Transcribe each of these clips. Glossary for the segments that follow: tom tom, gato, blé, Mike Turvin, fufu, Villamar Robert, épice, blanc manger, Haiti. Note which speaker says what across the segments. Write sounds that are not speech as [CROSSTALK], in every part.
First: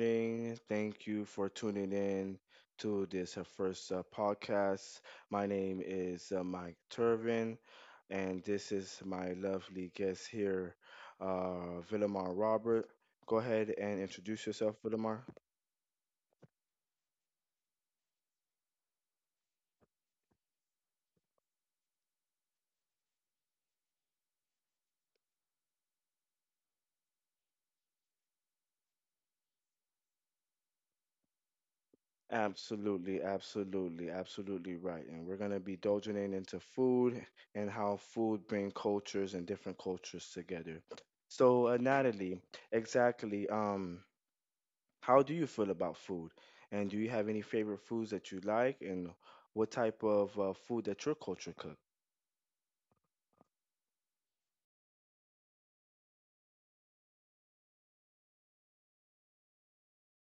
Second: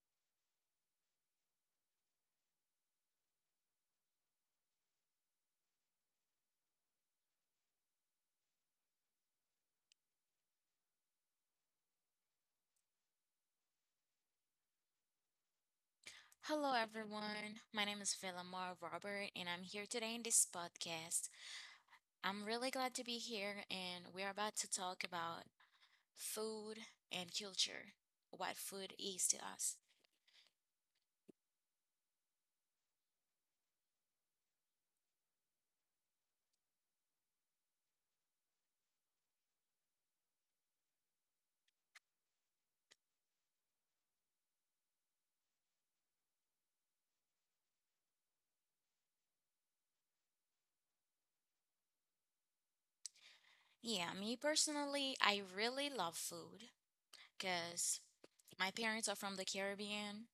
Speaker 1: morning. Thank you for tuning in to this first podcast. My name is Mike Turvin, and this is my lovely guest here, Villamar Robert. Go ahead and introduce yourself, Villamar.
Speaker 2: Hello, everyone. My name is Villamar Robert, and I'm here today in this podcast. I'm really glad to be here, and we're about to talk about food and culture, what food is to us.
Speaker 1: Absolutely, absolutely, absolutely right. And we're going to be dozing in into food and how food brings cultures and different cultures together. So, Natalie, exactly. How do you feel about food? And do you have any favorite foods that you like? And what type of food that your culture cooks?
Speaker 2: Yeah, me personally, I really love food because my parents are from the Caribbean,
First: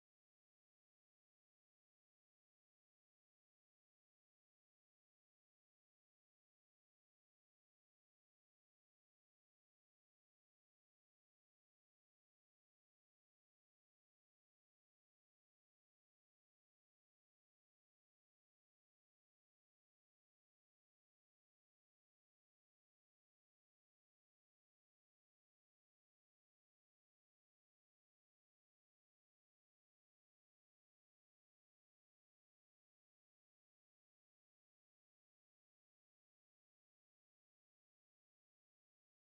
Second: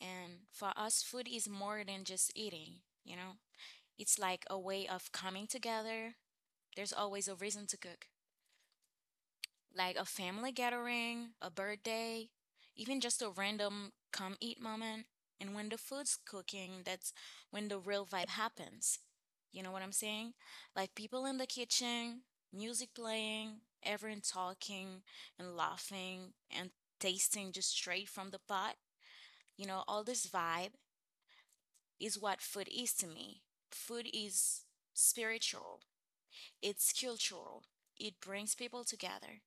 Speaker 2: and for us, food is more than just eating, you know? It's like a way of coming together. There's always a reason to cook, like a family gathering, a birthday, even just a random come eat moment. And when the food's cooking, that's when the real vibe happens. You know what I'm saying? Like, people in the kitchen, music playing, everyone talking and laughing and tasting just straight from the pot. You know, all this vibe is what food is to me. Food is spiritual, it's cultural, it brings people together.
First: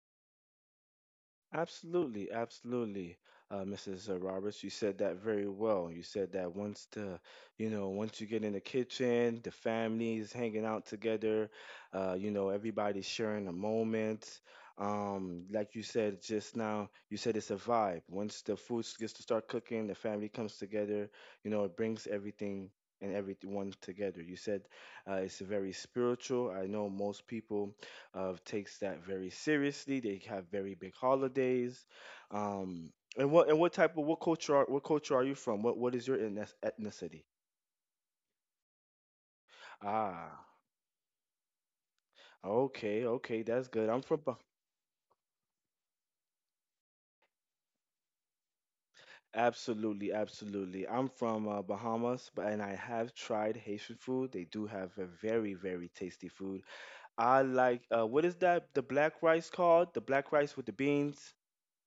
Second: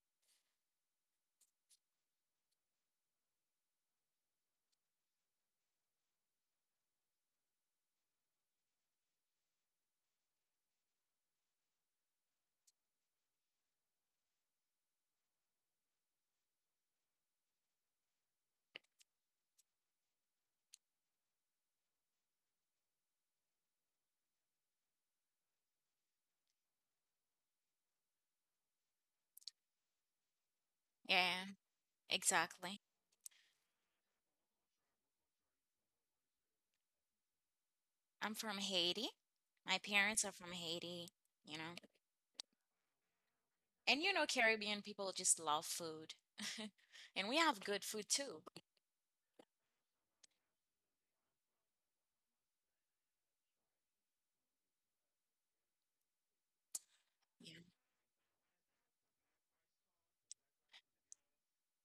Speaker 1: Absolutely, absolutely, Mrs. Roberts. You said that very well. You said that once you get in the kitchen, the families hanging out together, everybody's sharing a moment. Like you said just now, you said it's a vibe. Once the gets to start cooking, the family comes together. It brings everything and everyone together. You said it's very spiritual. I know most people of takes that very seriously. They have very big
Speaker 2: Yeah,
Speaker 1: holidays.
Speaker 2: exactly.
Speaker 1: Um, and what type of what culture are you from? What is your ethnicity?
Speaker 2: I'm from Haiti. My parents are
Speaker 1: Ah,
Speaker 2: from Haiti, you know.
Speaker 1: okay, okay, that's good. I'm
Speaker 2: And you
Speaker 1: from
Speaker 2: know,
Speaker 1: Bah-
Speaker 2: Caribbean people just love food. [LAUGHS] And we have good food too.
Speaker 1: absolutely, absolutely. I'm from Bahamas, but and I have tried Haitian food. They do have a very very tasty food. I
Speaker 2: Yeah.
Speaker 1: like what is that? The black rice called? The black rice with the beans,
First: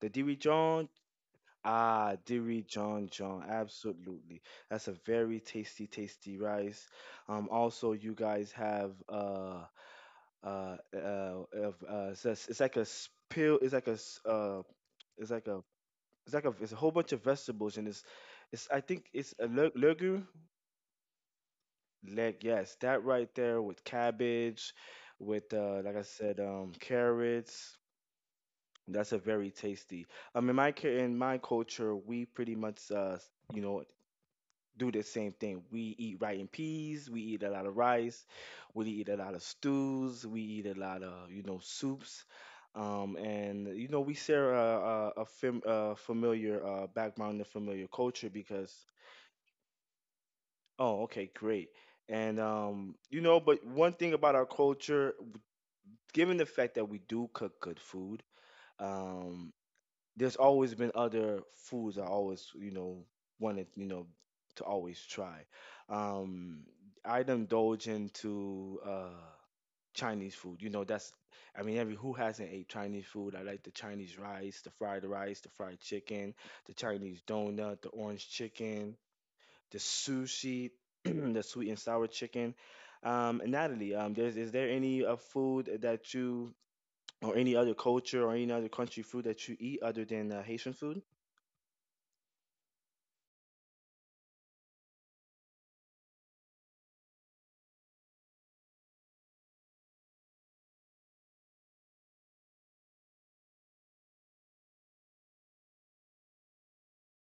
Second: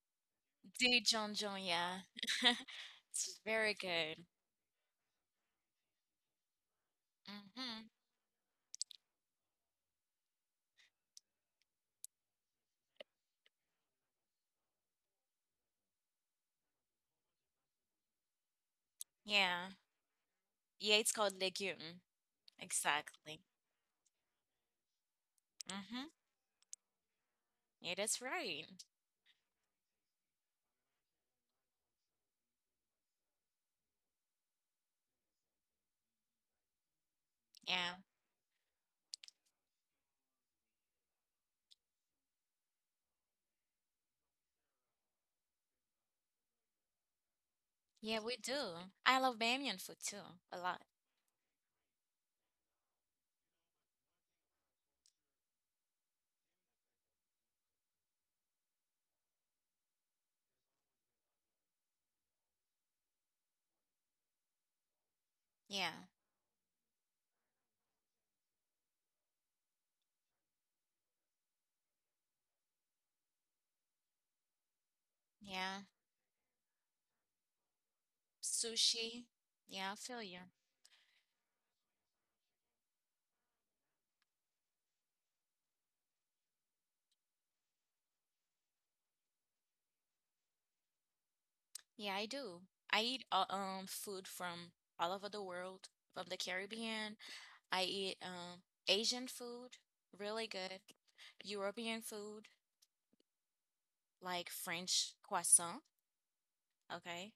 Speaker 1: the dirijon.
Speaker 2: Dijon John, John, yeah.
Speaker 1: Ah,
Speaker 2: [LAUGHS]
Speaker 1: Diri John
Speaker 2: It's
Speaker 1: John,
Speaker 2: very good.
Speaker 1: absolutely. That's a very tasty, tasty rice.
Speaker 2: Hmm.
Speaker 1: Also, you guys have it's like a spill. It's like a it's a whole bunch of vegetables and it's I think it's a
Speaker 2: Yeah. Yeah, it's called legume.
Speaker 1: leg. Yes, that right
Speaker 2: Exactly.
Speaker 1: there with cabbage, with like I
Speaker 2: Mm-hmm.
Speaker 1: said carrots.
Speaker 2: Yeah, that's right.
Speaker 1: That's a very tasty. In my culture, we pretty much you know do the same thing. We eat rice and peas. We eat a lot of
Speaker 2: Yeah.
Speaker 1: rice. We eat a lot of stews. We eat a lot of soups. And we share a familiar background and familiar
Speaker 2: Yeah,
Speaker 1: culture
Speaker 2: we do.
Speaker 1: because.
Speaker 2: I love Bamiyan food too, a lot.
Speaker 1: Oh, okay, great. And um you know but one thing about our culture, given the fact that we do cook good food, um there's always been other foods I always, wanted, to always try.
Speaker 2: Yeah.
Speaker 1: Um, I'd indulge into Chinese food. I mean, every who hasn't ate Chinese food? I like the Chinese rice, the fried
Speaker 2: Yeah.
Speaker 1: chicken, the Chinese donut, the orange chicken,
Speaker 2: Sushi.
Speaker 1: the
Speaker 2: Yeah, I feel you.
Speaker 1: sushi, [CLEARS THROAT] the sweet and sour chicken. And Natalie, is there any food that you or any other culture or any other country food that you eat other than Haitian food?
Speaker 2: Yeah, I do. I eat food from all over the world, from the Caribbean. I eat Asian food, really good. European food, like French croissant, okay?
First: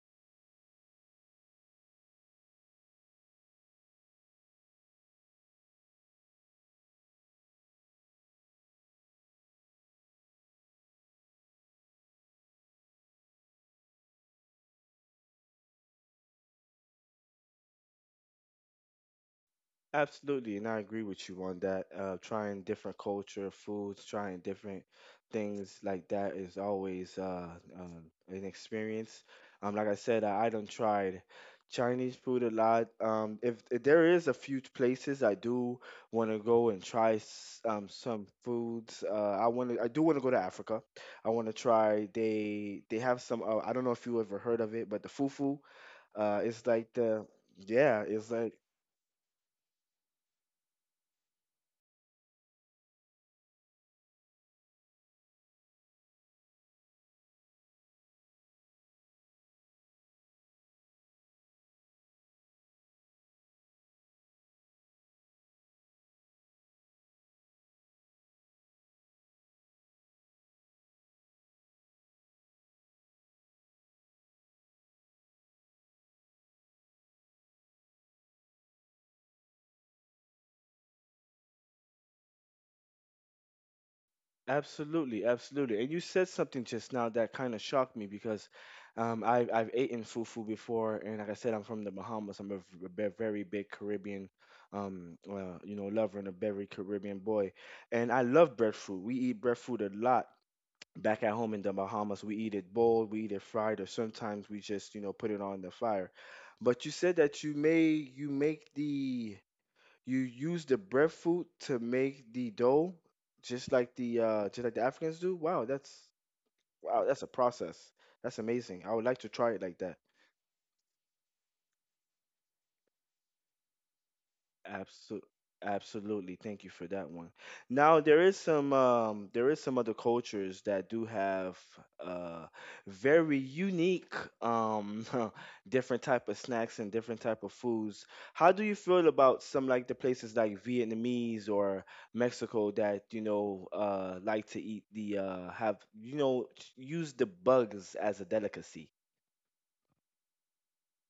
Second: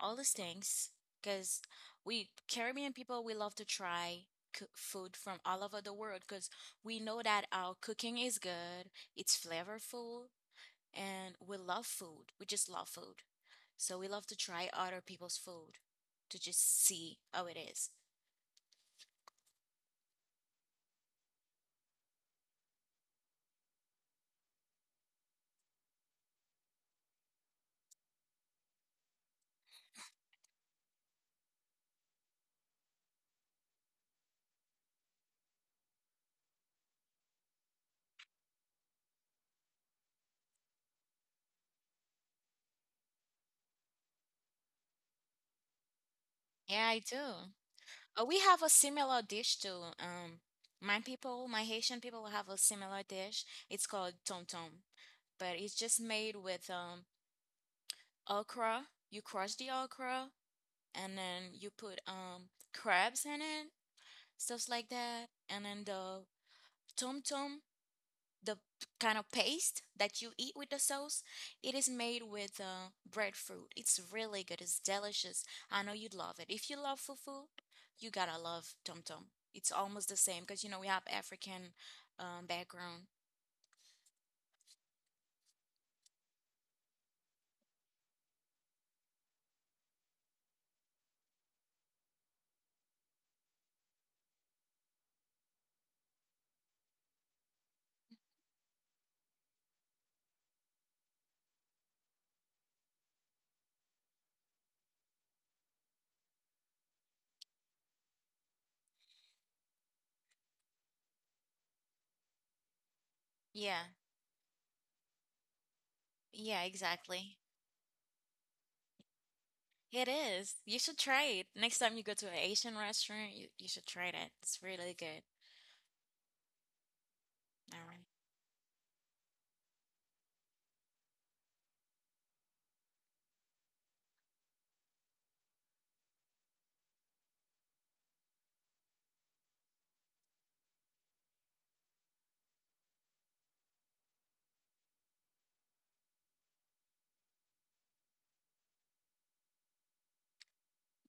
Speaker 2: All these things, because we Caribbean people, we love to try cook food from all over the world because we know that our cooking is good, it's flavorful, and we love food. We just love food. So we love to try other people's food to just see how it is.
Speaker 1: Absolutely, and I agree with you on that. Trying different culture, foods, trying different things like that is always um an experience. Like I said, I done tried Chinese food a lot. If there is a few places I do want to go and try some foods. I want to. I do want to go to Africa. I want to try. They have some. I don't know if you ever heard of it, but the fufu. It's
Speaker 2: Yeah,
Speaker 1: like
Speaker 2: I
Speaker 1: the,
Speaker 2: do.
Speaker 1: yeah.
Speaker 2: Oh,
Speaker 1: It's
Speaker 2: we
Speaker 1: like.
Speaker 2: have a similar dish too. My people, my Haitian people have a similar dish. It's called tom tom, but it's just made with okra. You crush the okra and then you put crabs in it, stuff like that, and then the tom tom, the kind of paste that you eat with the sauce, it is made with breadfruit. It's really good. It's delicious. I know you'd love it. If you love fufu, you gotta love tom tom. It's almost the same because you know we have African background.
Speaker 1: Absolutely, absolutely. And you said something just now that kind of shocked me because I've eaten fufu before, and like I said, I'm from the Bahamas. I'm a very big Caribbean, lover and a very Caribbean boy, and I love breadfruit. We eat breadfruit a lot back at home in the Bahamas. We eat it boiled, we eat it fried, or sometimes we just put it on the fire. But you said that you use the breadfruit to make the dough,
Speaker 2: Yeah,
Speaker 1: just like the Africans do.
Speaker 2: yeah,
Speaker 1: Wow, that's a
Speaker 2: exactly.
Speaker 1: process. That's amazing. I would like to try it like that.
Speaker 2: It is. You should try it. Next time you go to an Asian restaurant, you should try that. It's really good.
Speaker 1: Absolutely. Absolutely. Thank you for that one.
Speaker 2: All
Speaker 1: Now
Speaker 2: right.
Speaker 1: there is some other cultures that do have uh very unique um [LAUGHS] different type of snacks and different type of foods. How do you feel about some like the places like Vietnamese or Mexico that like to eat the have use the bugs as a delicacy?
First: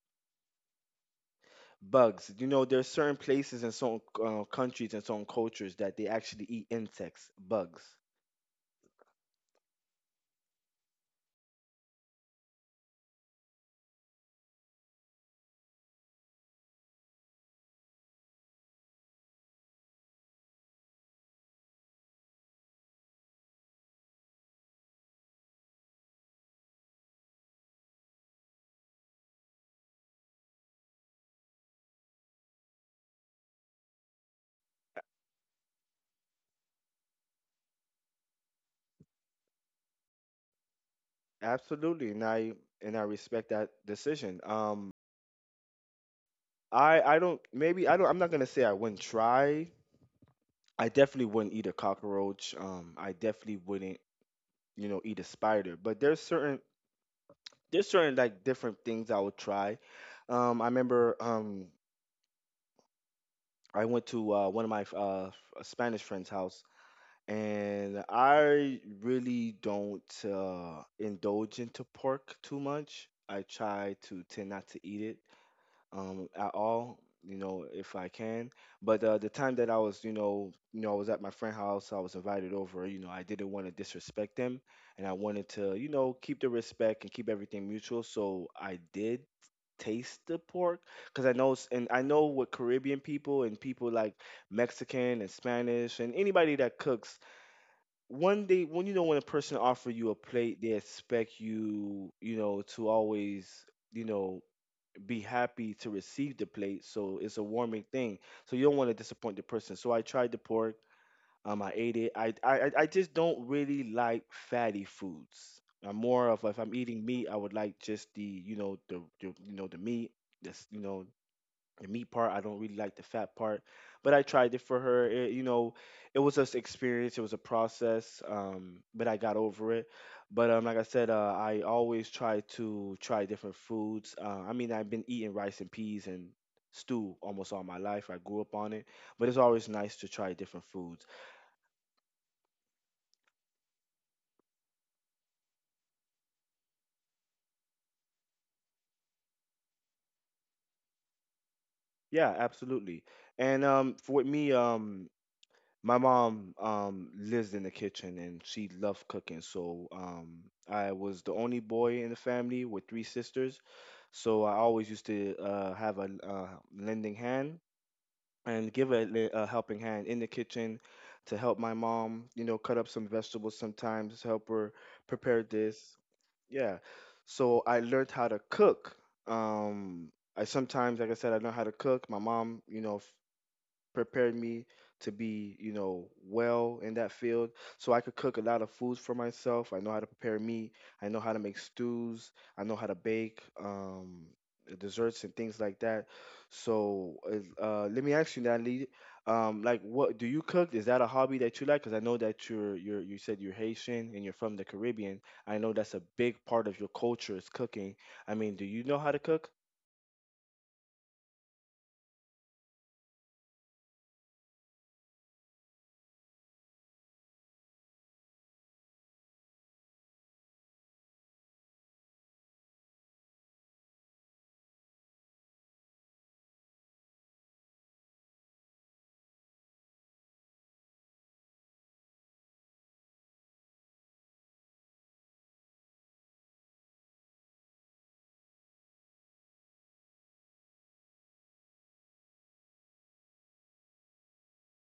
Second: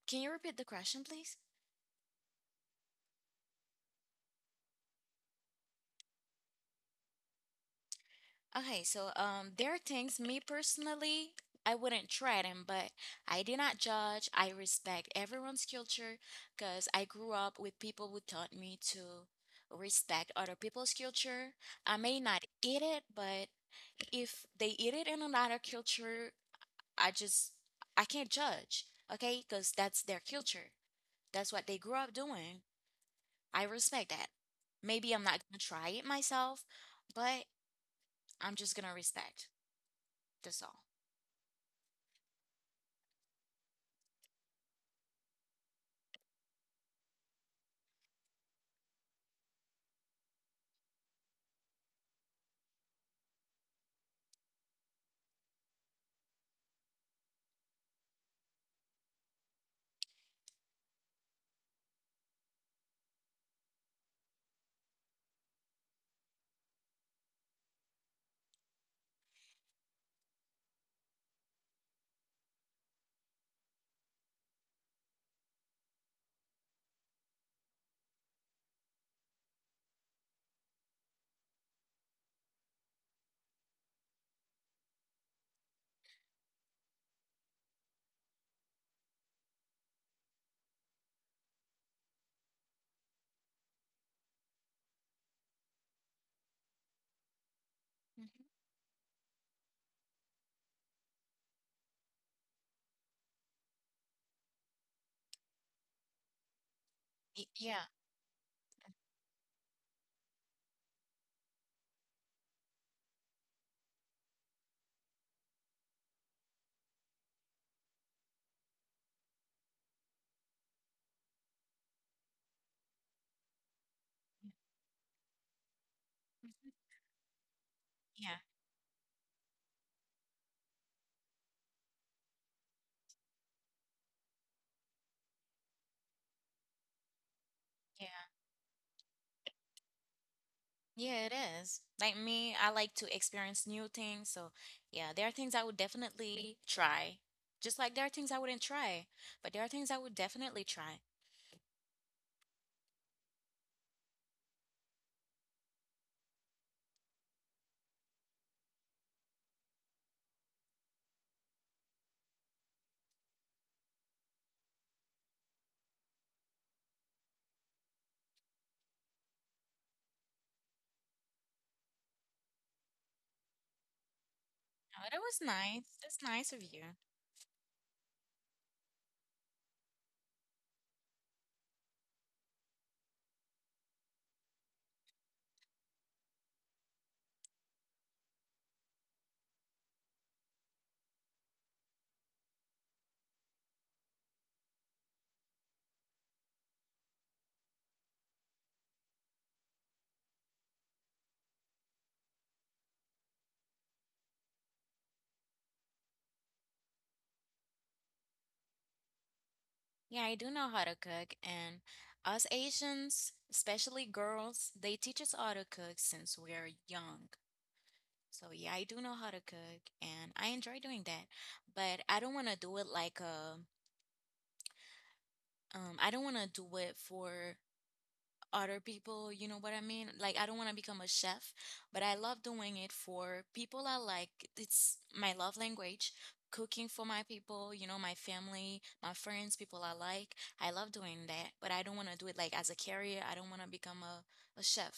Speaker 2: Can you repeat the question, please?
Speaker 1: Bugs. There are certain places and certain countries and certain cultures that they actually eat insects, bugs.
Speaker 2: Okay, so there are things, me personally, I wouldn't try them, but I do not judge. I respect everyone's culture because I grew up with people who taught me to respect other people's culture. I may not eat it, but if they eat it in another culture, I just I can't judge. Okay, because that's their culture. That's what they grew up doing. I respect that. Maybe I'm not gonna try it myself, but I'm just gonna respect. That's all.
Speaker 1: Absolutely, and I respect that decision. I don't Maybe I don't. I'm not gonna say I wouldn't try. I definitely wouldn't eat a cockroach. I definitely wouldn't eat a spider. But there's certain like different things I would try. I remember I went to one of my Spanish friend's house and I really don't indulge into pork too much. I try to tend not to eat it at all, if I can. But the time that I was, I was at my friend's house. I was invited over. I didn't want to disrespect them, and I wanted to, keep the respect and keep everything mutual. So I did taste the pork because and I know what Caribbean people and people like Mexican and Spanish and anybody that cooks
Speaker 2: Mm-hmm.
Speaker 1: one day, when when a person offer you a plate they expect you you know to always you know be happy to receive the plate, so it's a
Speaker 2: Y-
Speaker 1: warming
Speaker 2: Yeah,
Speaker 1: thing, so you don't want to disappoint the person. So I tried the pork. I ate it. I just don't really like fatty foods. I'm more of if I'm eating meat I would like just the you know the you know the meat this you know the meat part. I don't really like the fat part, but I tried it for her. It was just experience. It was a process,
Speaker 2: yeah,
Speaker 1: but I got over it. But like I said, I always try to try different foods. I mean, I've been eating rice and peas and stew almost all my
Speaker 2: yeah.
Speaker 1: life. I grew up on it, but it's always nice to try different foods.
Speaker 2: Yeah, it is. Like me, I like to experience new things. So, yeah, there are things I would definitely try. Just like there are things I wouldn't try, but there are things I would definitely try.
Speaker 1: Yeah, absolutely. And for with me, my mom lives in the kitchen and she loved cooking, so I was the only boy in the family with three sisters, so I always used to have a lending hand and give a helping hand in the kitchen to help my mom, cut up some vegetables sometimes, help her
Speaker 2: Oh, that was
Speaker 1: prepare
Speaker 2: nice.
Speaker 1: this.
Speaker 2: That's nice of
Speaker 1: Yeah.
Speaker 2: you.
Speaker 1: So I learned how to cook. Um I sometimes, like I said, I know how to cook. My mom, prepared me to be, well in that field. So I could cook a lot of foods for myself. I know how to prepare meat. I know how to make stews. I know how to bake desserts and things like that. So let me ask you, Natalie, like, what do you cook? Is that a hobby that you like? Because I know that you said you're Haitian and you're from the Caribbean. I know that's a big part of your culture is cooking. I mean, do you know how to cook?
Speaker 2: Yeah, I do know how to cook, and us Asians, especially girls, they teach us how to cook since we're young. So, yeah, I do know how to cook, and I enjoy doing that. But I don't want to do it like a I don't want to do it for other people, you know what I mean? Like, I don't want to become a chef, but I love doing it for people I like. It's my love language, cooking for my people, you know, my family, my friends, people I like. I love doing that, but I don't want to do it like as a career. I don't want to become a chef.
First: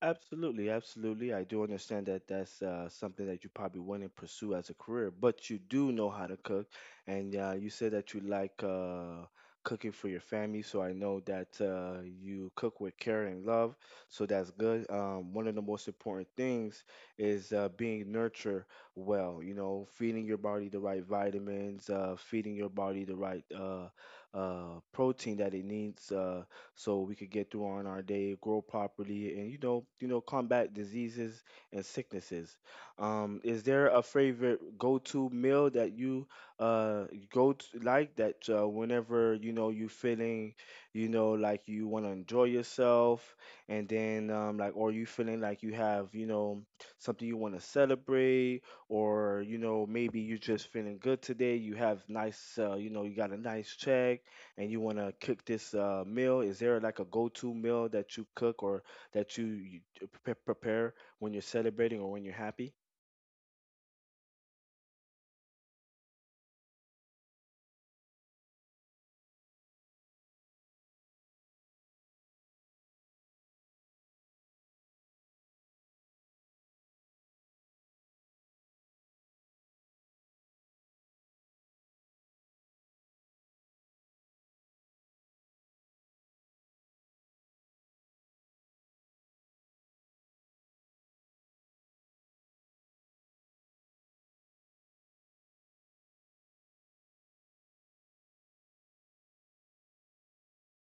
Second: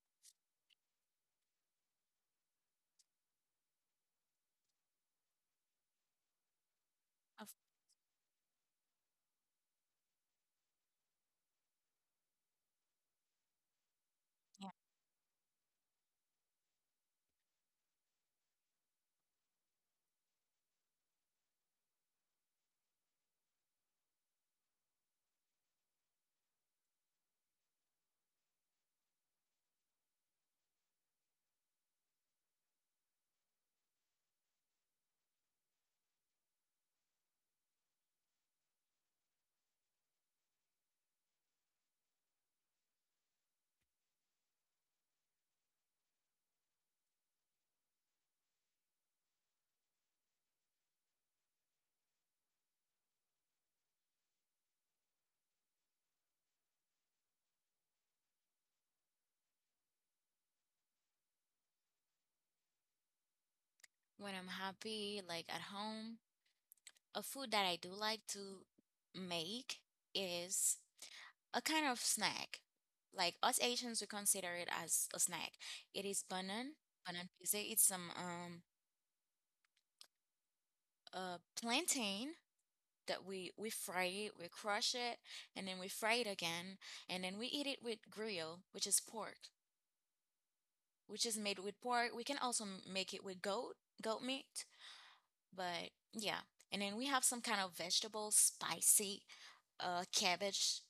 Speaker 1: Absolutely, absolutely. I do understand that that's something that you probably wouldn't pursue as a career, but you do know how to cook, and
Speaker 2: Of-
Speaker 1: you said that you like cooking for your family. So I know that you cook with care and love. So that's
Speaker 2: yeah.
Speaker 1: good. One of the most important things is being nurtured well. Feeding your body the right vitamins, feeding your body the right protein that it needs. So we could get through on our day, grow properly, and combat diseases and sicknesses. Is there a favorite go-to meal that you uh go to, like that whenever you feeling, like you want to enjoy yourself, and then like or you feeling like you have something you want to celebrate or maybe you're just feeling good today you have nice you got a nice check and you want to cook this meal, is there like a go-to meal that you cook or that prepare when you're celebrating or when you're happy?
Speaker 2: When I'm happy, like at home, a food that I do like to make is a kind of snack. Like, us Asians, we consider it as a snack. It is banan pizza. It's some plantain that we fry it, we crush it, and then we fry it again, and then we eat it with grill, which is pork, which is made with pork. We can also make it with goat meat, but yeah. And then we have some kind of vegetable spicy cabbage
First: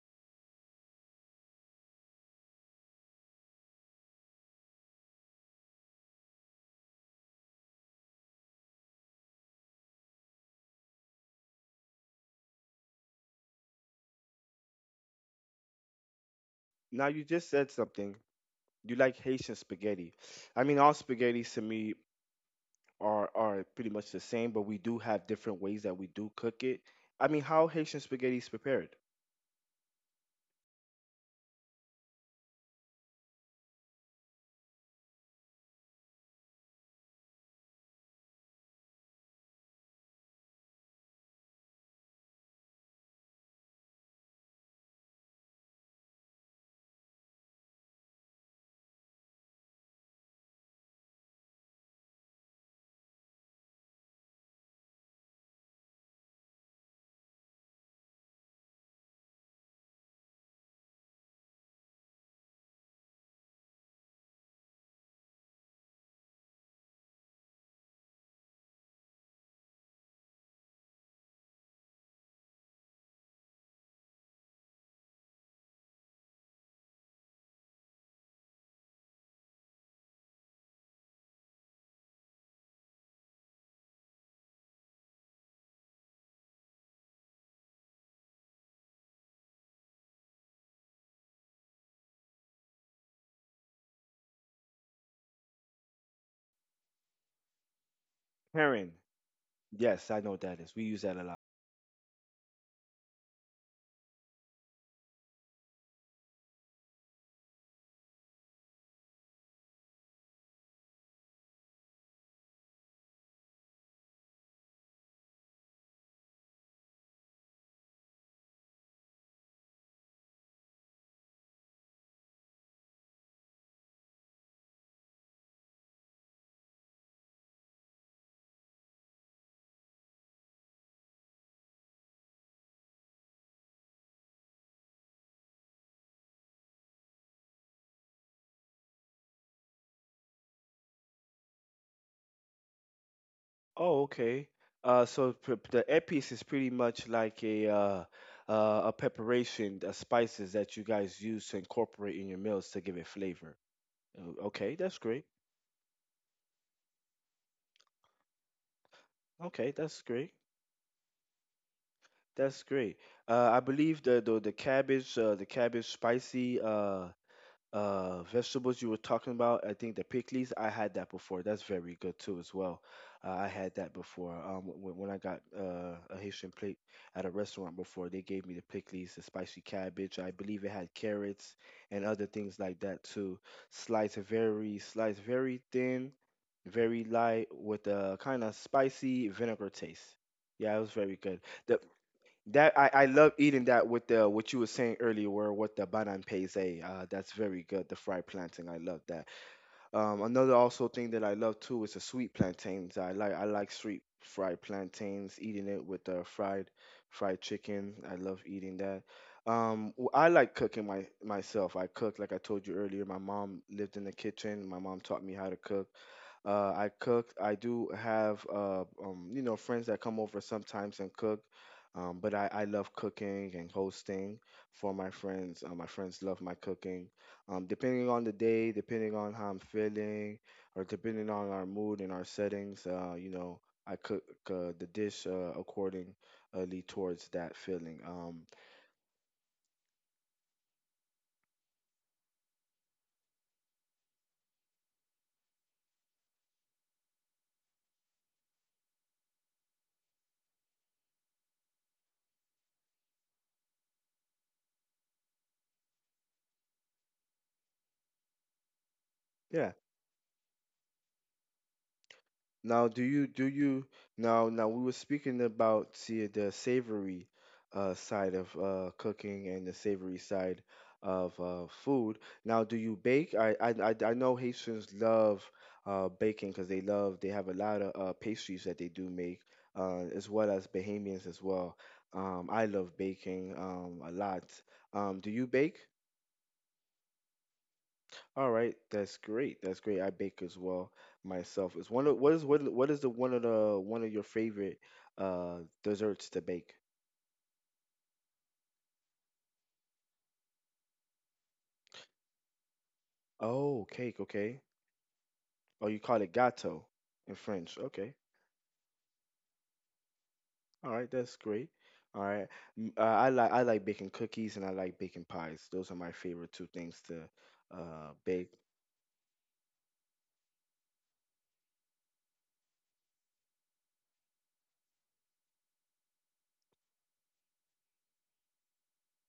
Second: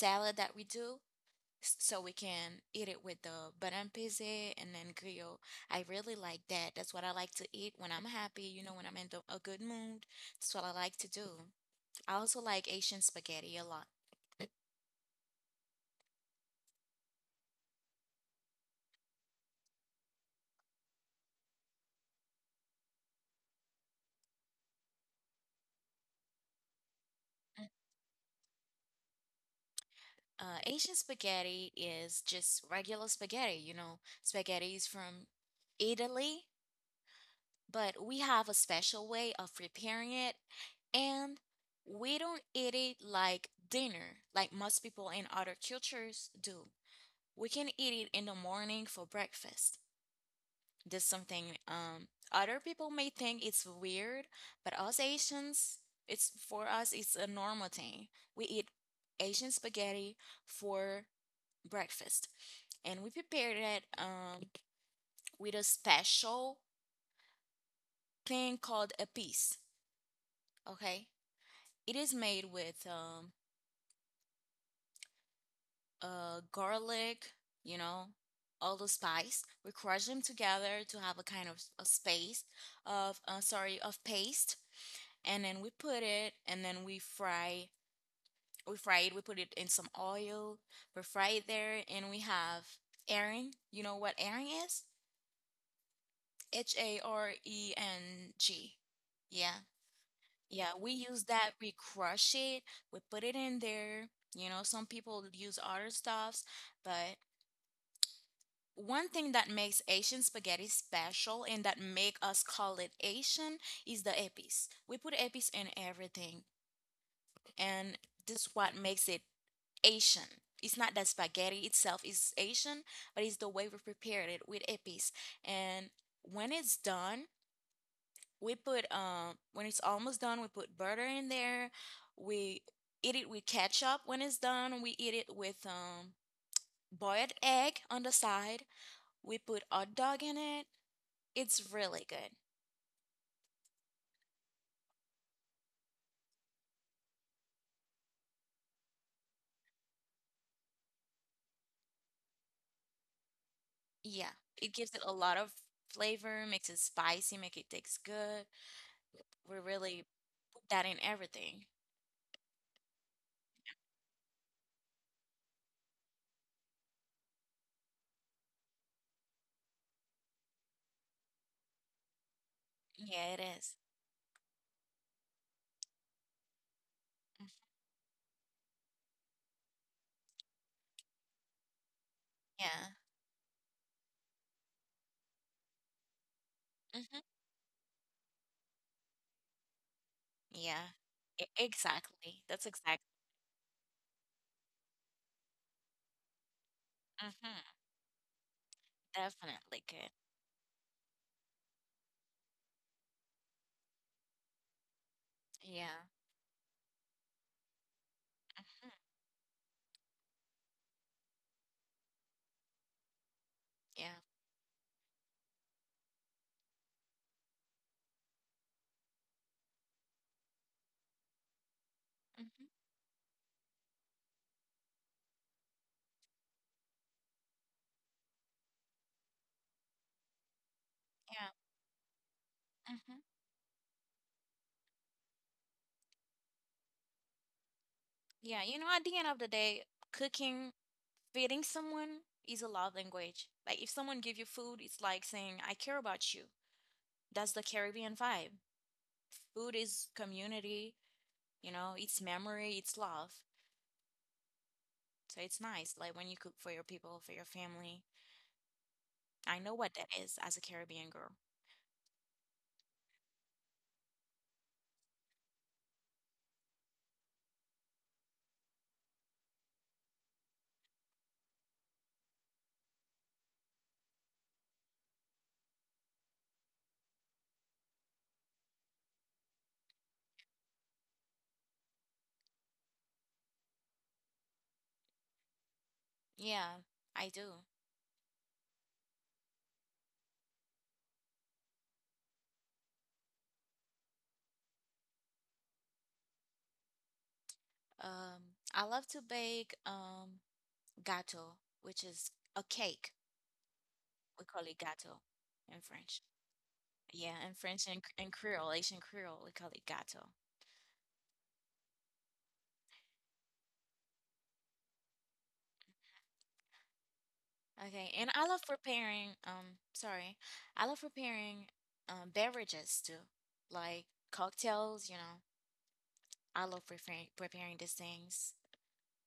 Speaker 2: salad that we do so we can eat it with the barrampese and then grill. I really like that. That's what I like to eat when I'm happy, you know, when I'm in a good mood. That's what I like to do. I also like Asian spaghetti a lot.
Speaker 1: Now, you just said something. You like Haitian spaghetti. I mean, all spaghettis to me are pretty much the same, but we do have different ways that we do cook it. I mean, how Haitian spaghetti is prepared?
Speaker 2: Asian spaghetti is just regular spaghetti, you know, spaghetti is from Italy, but we have a special way of preparing it, and we don't eat it like dinner, like most people in other cultures do. We can eat it in the morning for breakfast. This is something, other people may think it's weird, but us Asians, it's, for us, it's a normal thing. We eat Asian spaghetti for breakfast and we prepared it with a special thing called a piece. Okay, it is made with garlic, you know, all the spice. We crush them together to have a kind of a space of, sorry, of paste, and then we put it, and then we fry. We fry it. We put it in some oil. We fry it there, and we have herring. You know what herring is? hareng.
Speaker 1: Herring.
Speaker 2: Yeah.
Speaker 1: Yes, I know what that
Speaker 2: Yeah,
Speaker 1: is. We
Speaker 2: we
Speaker 1: use that a
Speaker 2: use
Speaker 1: lot.
Speaker 2: that. We crush it. We put it in there. You know, some people use other stuffs, but one thing that makes Asian spaghetti special and that make us call it Asian is the epice. We put epice in everything, and this what makes it Asian. It's not that spaghetti itself is Asian, but it's the way we prepared it with epice. And when it's done, We put when it's almost done, we put butter in there. We eat it with ketchup when it's done. We eat it with boiled egg on the side. We put hot dog in it. It's really good.
Speaker 1: Oh, okay. So the épice is pretty much like a a preparation, the spices that you guys use to incorporate in your meals to give it flavor.
Speaker 2: Yeah,
Speaker 1: Oh,
Speaker 2: it
Speaker 1: okay,
Speaker 2: gives
Speaker 1: that's
Speaker 2: it a
Speaker 1: great.
Speaker 2: lot of flavor, makes it spicy, make it taste good. We
Speaker 1: Okay, that's
Speaker 2: really
Speaker 1: great.
Speaker 2: put that in everything.
Speaker 1: That's great. I believe the cabbage spicy. Vegetables you were talking about, I think the pickles. I had that before. That's very good too as well.
Speaker 2: Yeah, it
Speaker 1: I had
Speaker 2: is.
Speaker 1: that before when I got a Haitian plate at a restaurant before. They gave me the pickles, the spicy cabbage. I believe it had carrots and other things like
Speaker 2: Yeah.
Speaker 1: that too, sliced very thin, very
Speaker 2: Hmm.
Speaker 1: light, with a kind of spicy vinegar taste. Yeah, it was
Speaker 2: Yeah.
Speaker 1: very good.
Speaker 2: E-
Speaker 1: The
Speaker 2: exactly. That's
Speaker 1: that I
Speaker 2: exactly.
Speaker 1: love eating that with the what you were saying earlier, where what the banan peze. That's very
Speaker 2: Hmm.
Speaker 1: good. The fried plantain, I love that.
Speaker 2: Definitely good.
Speaker 1: Another also thing that I love too is the sweet plantains. I like sweet fried plantains. Eating it with
Speaker 2: Yeah.
Speaker 1: the fried chicken, I love eating that.
Speaker 2: Hmm.
Speaker 1: I like cooking my myself. I cook, like I told you earlier. My mom lived in the
Speaker 2: Yeah.
Speaker 1: kitchen. My mom taught me how to cook. I cook. I do have friends that come over sometimes and cook. But I
Speaker 2: Hmm.
Speaker 1: love cooking and hosting for my friends. My friends love my cooking. Depending on the day, depending on how I'm feeling, or depending on
Speaker 2: Yeah.
Speaker 1: our mood and our settings,
Speaker 2: Mhm.
Speaker 1: I cook the dish accordingly towards that feeling.
Speaker 2: Yeah, you know, at the end of the day, cooking, feeding someone is a love language. Like, if someone give you food, it's like saying, I care about you. That's the Caribbean vibe. Food is community, you know, it's memory, it's love. So it's nice, like, when you cook for your people, for your family. I
Speaker 1: Yeah.
Speaker 2: know what that is as a Caribbean girl.
Speaker 1: Now, do you now now we were speaking about see the savory side of cooking and the savory side of food. Now, do you bake? I know Haitians love baking, because they have a lot of pastries that they do make, as well as Bahamians as well. I love baking a lot. Do you bake?
Speaker 2: Yeah, I do.
Speaker 1: All right, that's great. That's great. I bake as well myself. Is one of what is What is the one of your favorite uh desserts to bake?
Speaker 2: I love to bake gato, which is a cake.
Speaker 1: Oh, cake,
Speaker 2: We
Speaker 1: okay.
Speaker 2: call it gato in
Speaker 1: Oh, you
Speaker 2: French.
Speaker 1: call it gâteau in
Speaker 2: Yeah, in
Speaker 1: French.
Speaker 2: French and,
Speaker 1: Okay.
Speaker 2: Creole, Haitian Creole, we call it gato.
Speaker 1: All right, that's great. All right. I like baking cookies, and I like baking pies. Those are my favorite two things to
Speaker 2: Okay, and I
Speaker 1: bake.
Speaker 2: love preparing, sorry, I love preparing beverages too, like cocktails, you know. I love preparing these things.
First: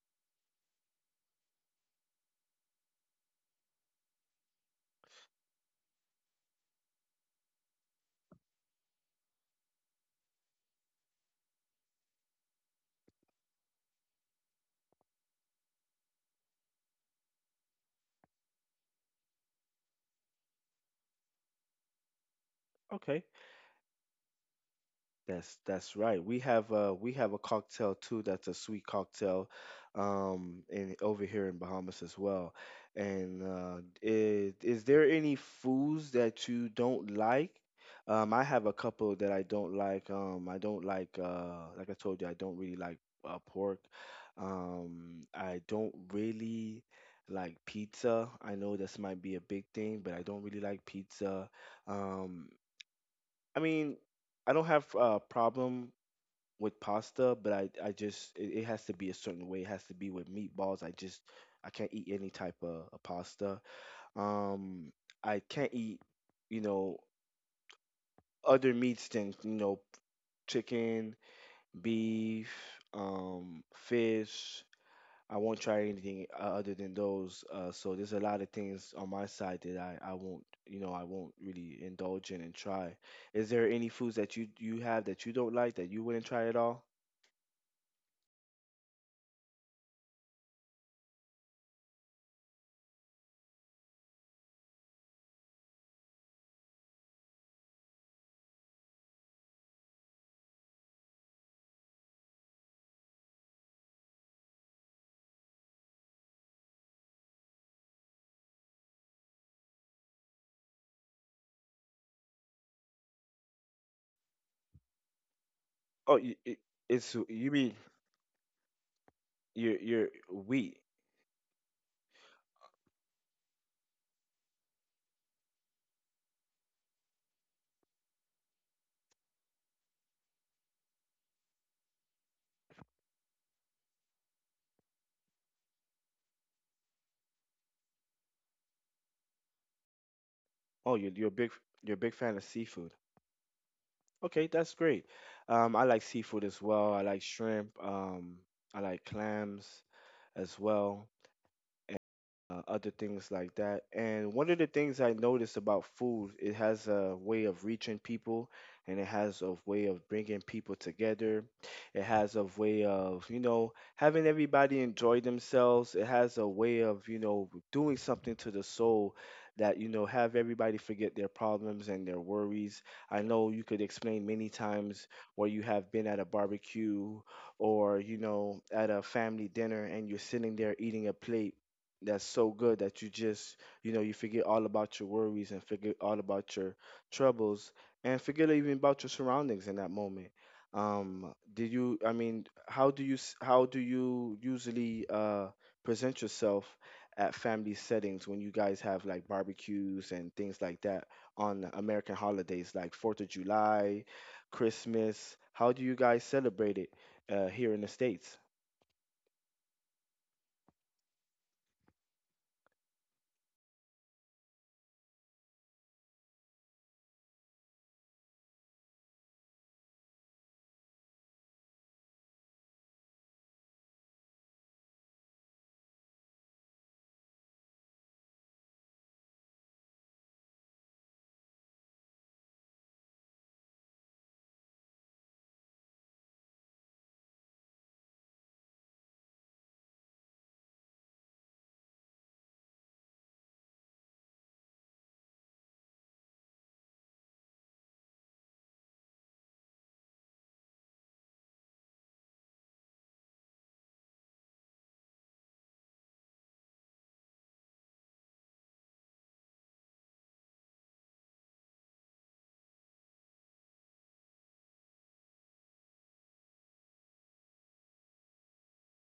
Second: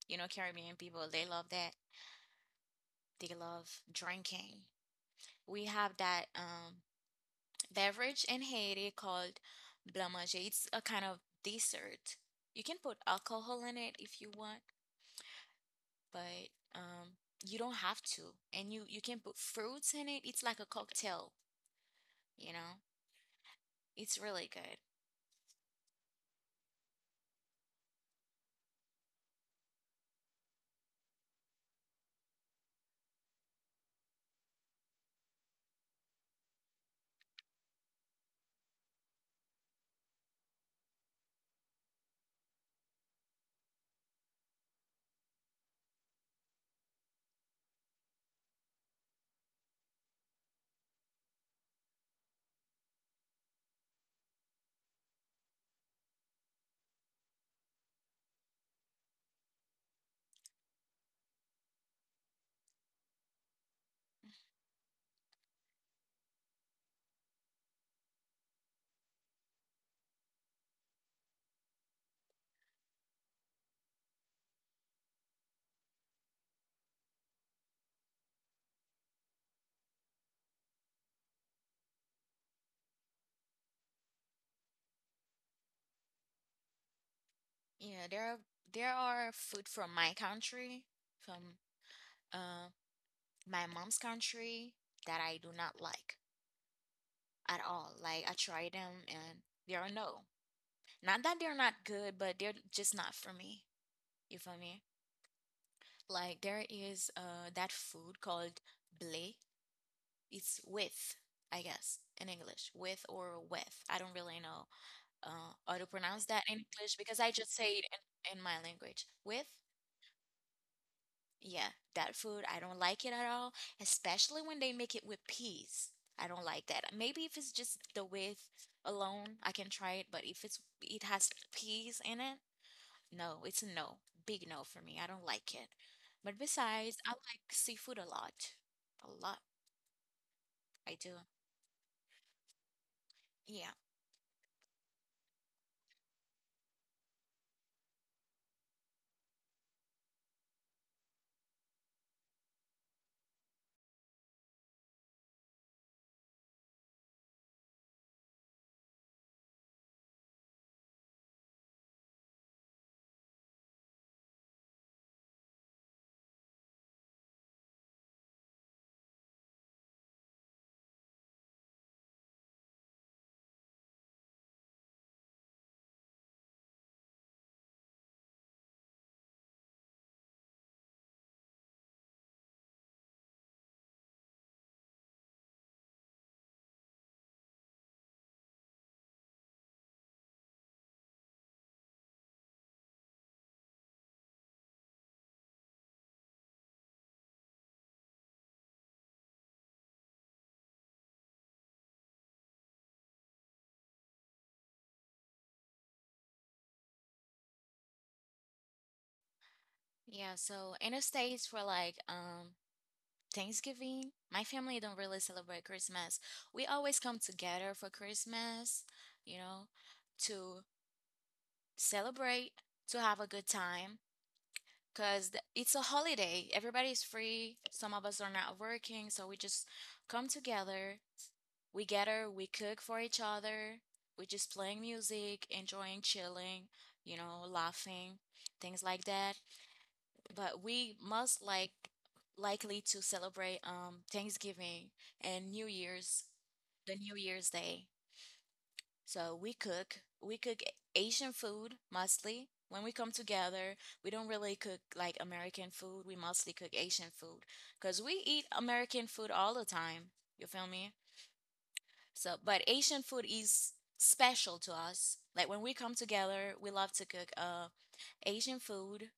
Speaker 2: You know, Caribbean people, they love that. They love drinking. We have that beverage in Haiti called blanc manger. It's a kind of dessert. You can put alcohol in it if you want, but you don't have to, and you can put fruits in it. It's like a cocktail, you know.
Speaker 1: Okay.
Speaker 2: It's really good.
Speaker 1: That's right. We have a cocktail too, that's a sweet cocktail, in over here in Bahamas as well. And is there any foods that you don't like? I have a couple that I don't like. Like I told you, I don't really like pork. I don't really like pizza. I know this might be a big thing, but I don't really like pizza. Um I mean, I don't have a problem with pasta, but I just, it has to be a certain way. It has to be with meatballs. I can't eat any type of pasta. Um, I can't eat, you know, other meats than, you know, chicken, beef, fish. I won't try anything other than those. So there's a lot of things on my side that I won't really indulge in and try. Is there any foods that you have that you don't like that you wouldn't try at all?
Speaker 2: Yeah, there are food from my country, from uh, my mom's country that I do not like at all. Like, I try them and they are no. Not that they're not good, but they're just not for me. You feel me? Like, there is that food called blé. It's with, I guess, in English, with or with. I don't really know how to
Speaker 1: Oh,
Speaker 2: pronounce that in English
Speaker 1: it's,
Speaker 2: because I
Speaker 1: you
Speaker 2: just say
Speaker 1: mean,
Speaker 2: it in my language. With?
Speaker 1: you're wheat.
Speaker 2: Yeah, that food, I don't like it at all, especially when they make it with peas. I don't like that. Maybe if it's just the with alone, I can try it, but if it has peas in it, no, it's a no. Big no for me. I don't like it. But besides, I like seafood a lot. A lot. I
Speaker 1: Oh,
Speaker 2: do.
Speaker 1: you're a big fan of seafood.
Speaker 2: Yeah.
Speaker 1: Okay, that's great. I like seafood as well. I like shrimp. I like clams as well. Other things like that. And one of the things I noticed about food, it has a way of reaching people, and it has a way of bringing people together. It has a way of having everybody enjoy themselves. It has a way of doing something to the soul that, you know, have everybody forget their problems and their worries. I know you could explain many times where you have been at a barbecue or at a family dinner, and you're sitting there eating a plate that's so good that you forget all about your worries, and forget all about your troubles, and forget even about your surroundings in that moment. Did you I mean, how do you usually present yourself at family settings when you guys have like barbecues and things like that on American holidays, like Fourth of July, Christmas? How do you guys celebrate it here in the States?
Speaker 2: Yeah, so in the States, for like Thanksgiving. My family don't really celebrate Christmas. We always come together for Christmas, you know, to celebrate, to have a good time, because it's a holiday. Everybody's free. Some of us are not working, so we just come together. We gather, we cook for each other. We just playing music, enjoying, chilling, you know, laughing, things like that but we most like likely to celebrate Thanksgiving and New Year's, the New Year's Day. So we cook. We cook Asian food mostly. When we come together, we don't really cook like American food. We mostly cook Asian food because we eat American food all the time. You feel me? So, but Asian food is special to us. Like when we come together, we love to cook Asian food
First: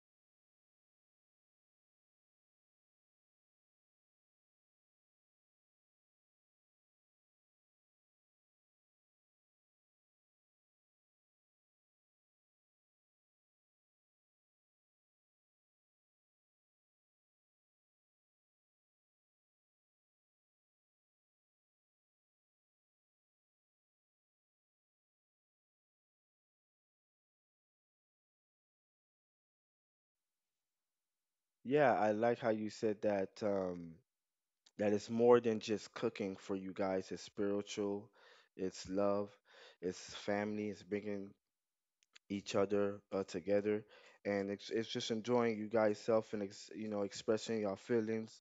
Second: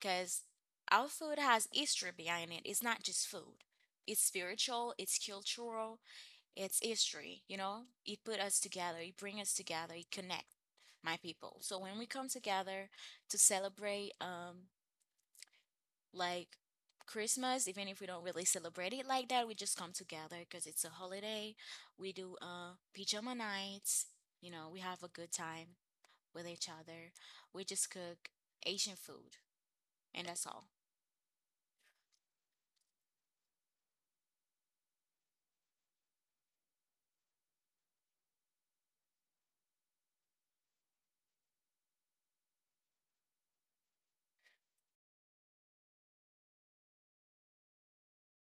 Speaker 2: because our food has history behind it. It's not just food. It's spiritual, it's cultural, it's history, you know? It put us together, it bring us together, it connect my people. So when we come together to celebrate like Christmas, even if we don't really celebrate it like that, we just come together because it's a holiday. We do pajama nights, you know, we have a good time with each other. We just cook Asian food and that's all.
Speaker 1: Yeah, I like how you said that. That is more than just cooking for you guys. It's spiritual, it's love, it's family, it's bringing each other together, and it's just enjoying you guys self, and ex, you know expressing your feelings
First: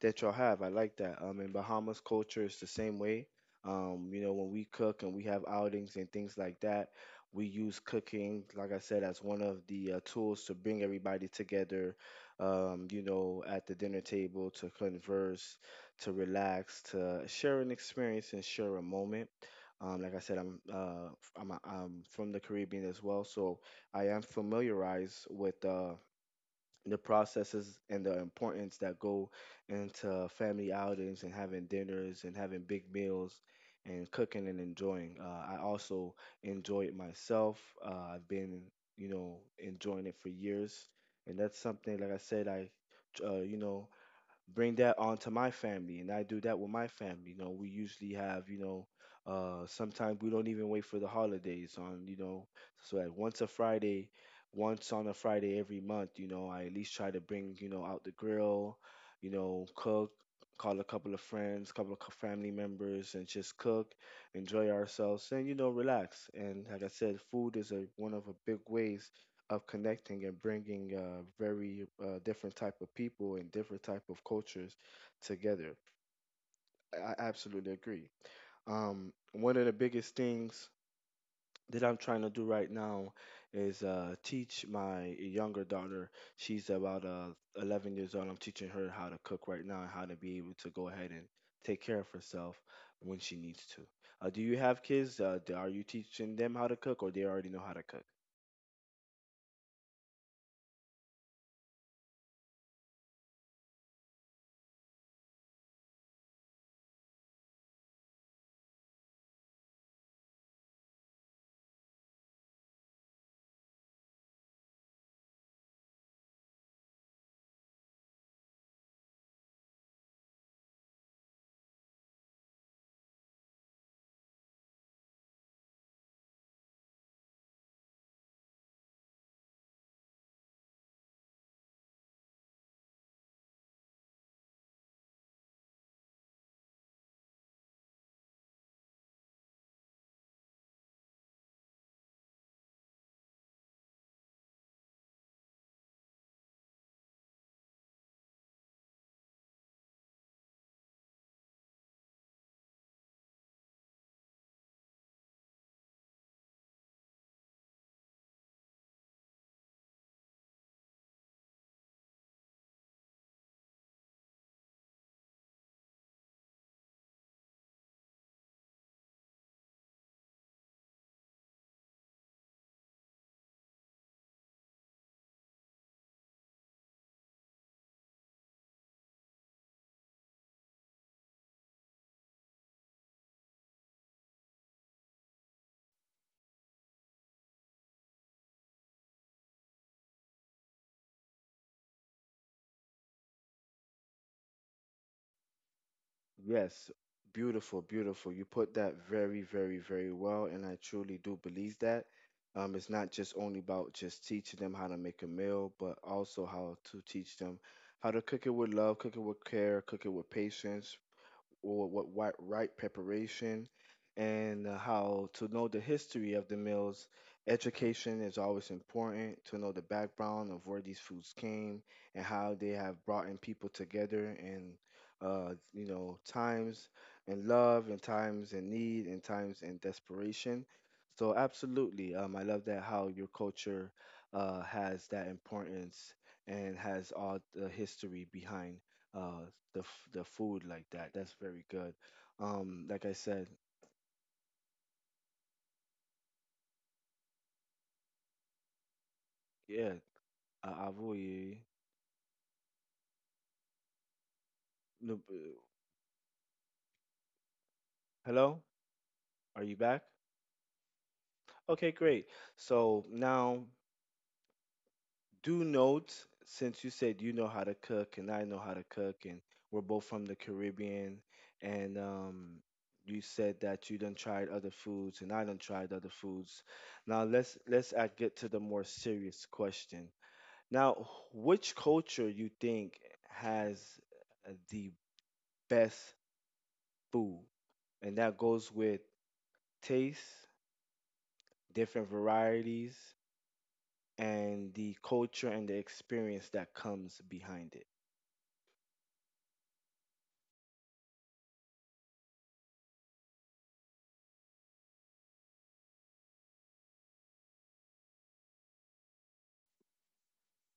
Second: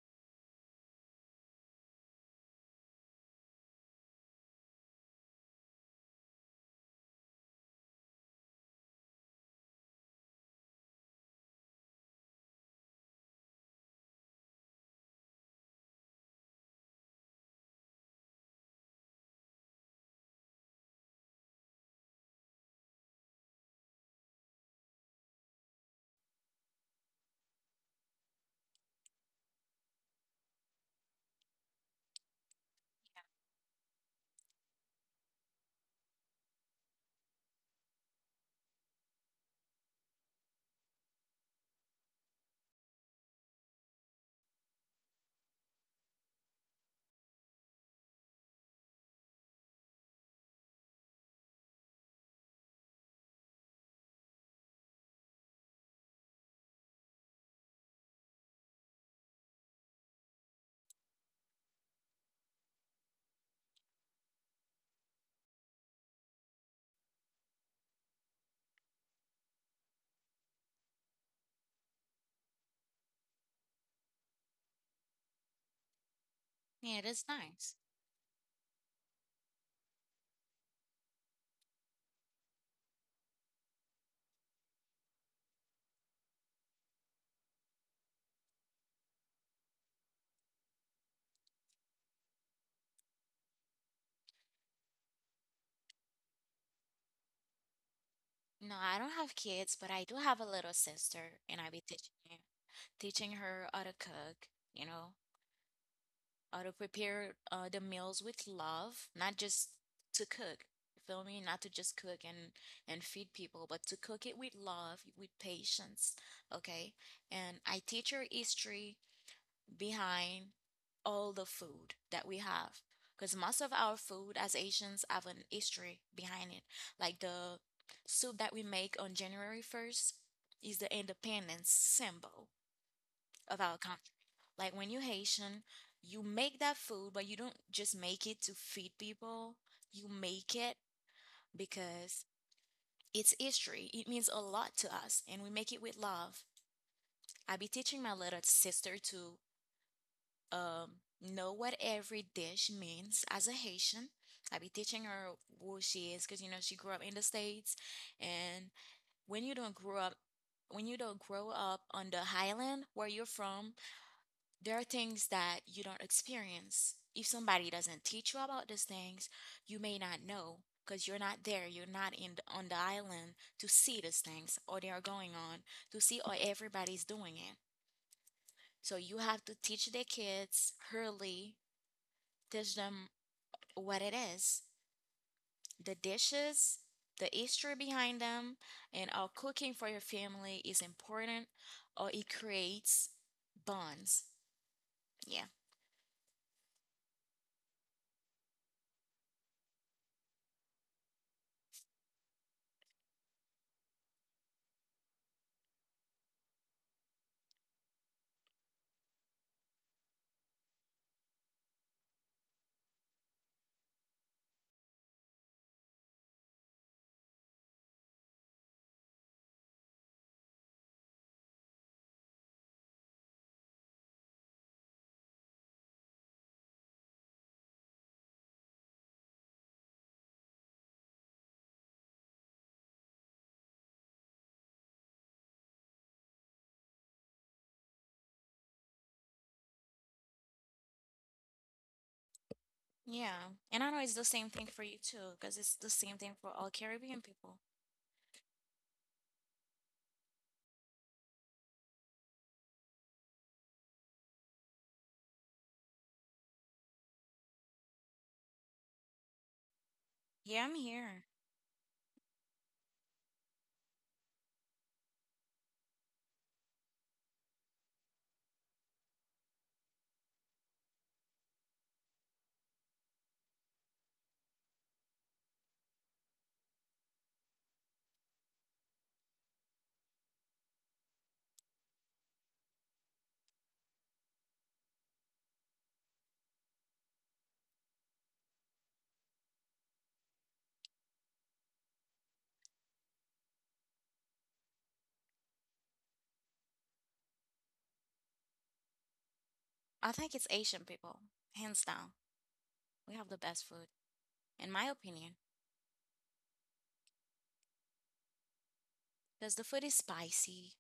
Speaker 1: that y'all have. I like that. In Bahamas culture is the same way. When we cook and we have outings and things like that, we use cooking, like I said, as one of the tools to bring everybody together, at the dinner table, to converse, to relax, to share an experience and share a moment. Like I said, I'm f- I'm, a- I'm from the Caribbean as well, so I am familiarized with the processes and the importance that go into family outings and having dinners and having big meals and cooking and enjoying. I also enjoy it myself. I've been, you know, enjoying it for years, and that's something, like I said, I, uh, you know, bring that onto my family, and I do that with my family. We usually have, sometimes we don't even wait for the holidays on, so that once a Friday, once on a Friday every month, you know, I at least try to bring, out the grill, you know, cook, call a couple of friends, couple of family members, and just cook, enjoy ourselves and, relax. And like I said, food is a one of the big ways of connecting and bringing very different type of people and different type of cultures together. I
Speaker 2: Yeah,
Speaker 1: I
Speaker 2: that's
Speaker 1: absolutely
Speaker 2: nice.
Speaker 1: agree. One of the biggest things that I'm trying to do right now is teach my younger daughter. She's about 11 years old. I'm teaching her how to cook right now and how to be able to go ahead and take care of herself when she needs to. Do you have kids? Are you teaching them how to cook, or they already know how to cook?
Speaker 2: No, I don't have kids, but I do have a little sister, and I be teaching her how to cook, you know, how to prepare the meals with love, not just to cook. You feel me? Not to just cook and feed people, but to cook it with love, with patience, okay? And I teach her history behind all the food that we have because most of our food as Asians have an history behind it. Like the soup that we make on January 1st is the independence symbol of our country. Like when you're Haitian, you make that food, but you don't just make it to feed people. You make it because it's history. It means a lot to us, and we make it with love. I be teaching my little sister to um, know what every dish means as a Haitian. I be teaching her who she is because you know she grew up in the States, and when you don't grow up, when you don't grow up on the highland where you're from, there are things that you don't experience. If somebody doesn't teach you about these things, you may not know because you're not there. You're not in on the island to see these things, or they are going on to see or everybody's doing it. So you have to teach the kids early teach them what it is the dishes, the history behind them, and how cooking for your family is important or it creates bonds. Yeah.
Speaker 1: Yes, beautiful, beautiful. You put that very, very, very well, and I truly do believe that. It's not just only about just teaching them how to make a meal, but also how to teach them how to cook it with love, cook it with care, cook it with patience, or what right preparation, and how to know the history of the meals. Education is always important to know the background of where these foods came and how they have brought in people together, and times in love and times in need and times in desperation. So absolutely, I love that how your culture has that importance and has all the history behind uh, the food like that. That's very good. Like I
Speaker 2: Yeah.
Speaker 1: said.
Speaker 2: And I know it's the same thing for you too, because it's the same thing for all Caribbean people.
Speaker 1: Yeah, I will. No, hello, are you back?
Speaker 2: Yeah, I'm here.
Speaker 1: Okay, great. So now, do note, since you said you know how to cook and I know how to cook, and we're both from the Caribbean, and you said that you done tried other foods and I done tried other foods. Now, let's get to the more serious question. Now, which culture you think has the best food? And that goes with taste, different varieties, and the culture and the experience that comes behind it.
Speaker 2: I think it's Asian people, hands down. We have the best food, in my opinion, because the food is spicy,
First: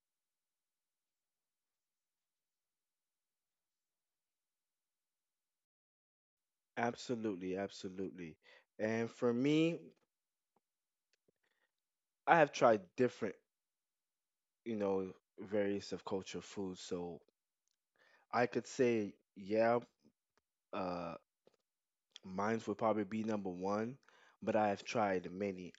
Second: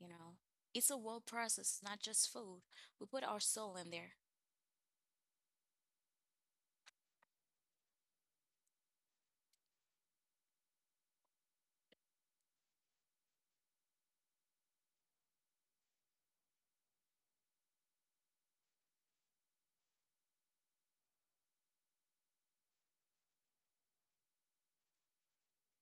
Speaker 2: you know. It's a whole process, not just food. We put our soul in there.
Speaker 1: Absolutely, absolutely. And for me, I have tried different, you know, various of culture foods. So I could say, yeah, uh, mine would probably be number one, but I have tried many.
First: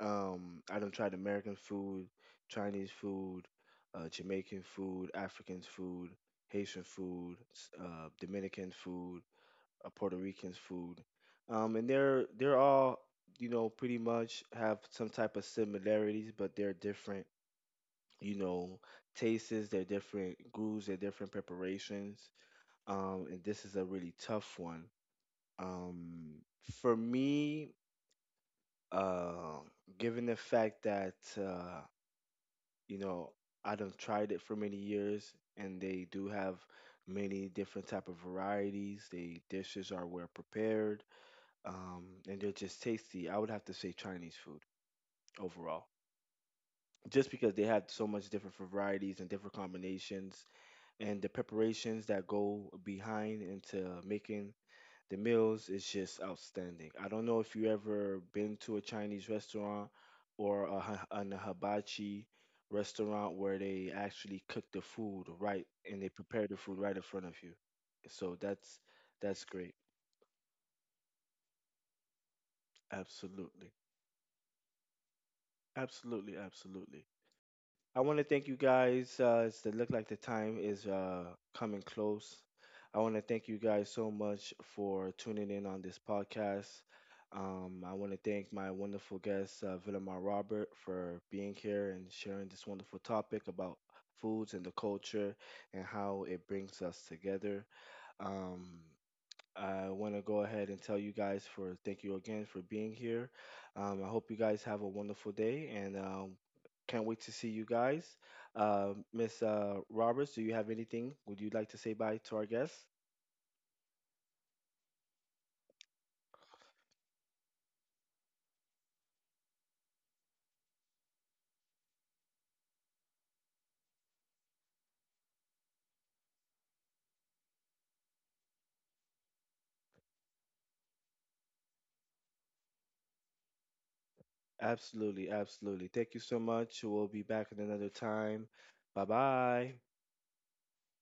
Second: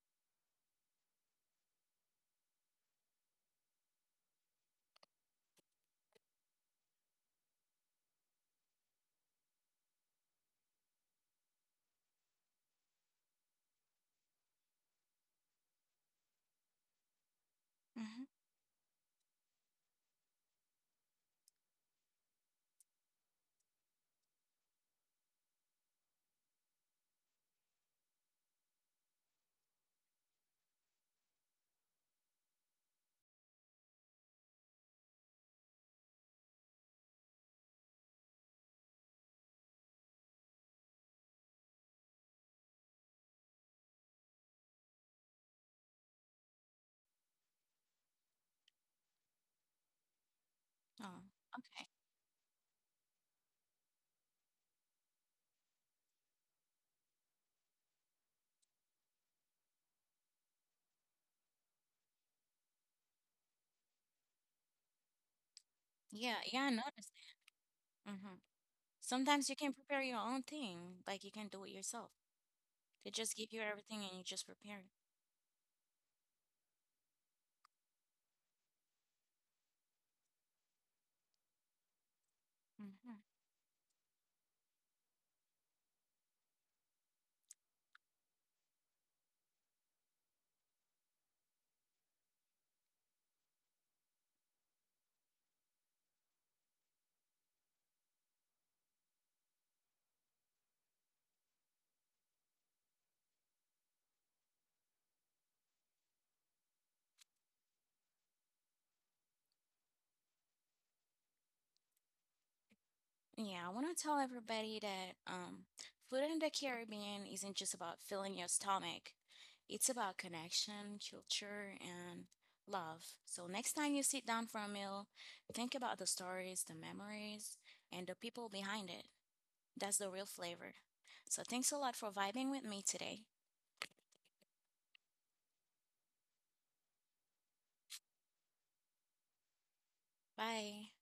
Speaker 1: I done tried American food, Chinese food, Jamaican food, African food, Haitian food, Dominican food, Puerto Rican food, and they're all, pretty much have some type of similarities, but they're different.
Speaker 2: Mm-hmm.
Speaker 1: You know, tastes, they're different grooves, they're different preparations. And this is a really tough one. Um, for me, uh, given the fact that you know, I done tried it for many years, and they do have many different type of varieties. The dishes are well prepared, and they're just tasty. I would have to say Chinese food overall, just because they have so much different varieties and different combinations,
Speaker 2: Oh,
Speaker 1: and the
Speaker 2: okay.
Speaker 1: preparations that go behind into making the meals is just outstanding. I don't know if you ever been to a Chinese restaurant or an hibachi restaurant where they actually cook the food right, and they
Speaker 2: Yeah,
Speaker 1: prepare the
Speaker 2: yeah, I
Speaker 1: food right in
Speaker 2: noticed
Speaker 1: front of you.
Speaker 2: that. Hmm.
Speaker 1: So that's
Speaker 2: Sometimes you
Speaker 1: great.
Speaker 2: can prepare your own thing, like you can do it yourself. They just give you
Speaker 1: Absolutely.
Speaker 2: everything and you just prepare it.
Speaker 1: Absolutely, absolutely. I want to thank you guys. It look like the time is coming close. I want
Speaker 2: Hmm.
Speaker 1: to thank you guys so much for tuning in on this podcast. I want to thank my wonderful guest, Villamar Robert, for being here and sharing this wonderful topic about foods and the culture and how it brings us together. Um, I want to go ahead and tell you guys for thank you again for being here. I hope you guys have a wonderful day, and can't wait to see you guys. Miss, Roberts, do you have anything? Would you like to say bye to our guests?
Speaker 2: Yeah, I want to tell everybody that food in the Caribbean isn't just about filling your stomach. It's about connection, culture, and love. So next time you sit down for a meal, think about the stories, the memories, and the people behind it. That's the real flavor. So thanks a lot for vibing with me today.
Speaker 1: Absolutely, absolutely. Thank you so much. We'll be back at another time. Bye bye.
Speaker 2: Bye.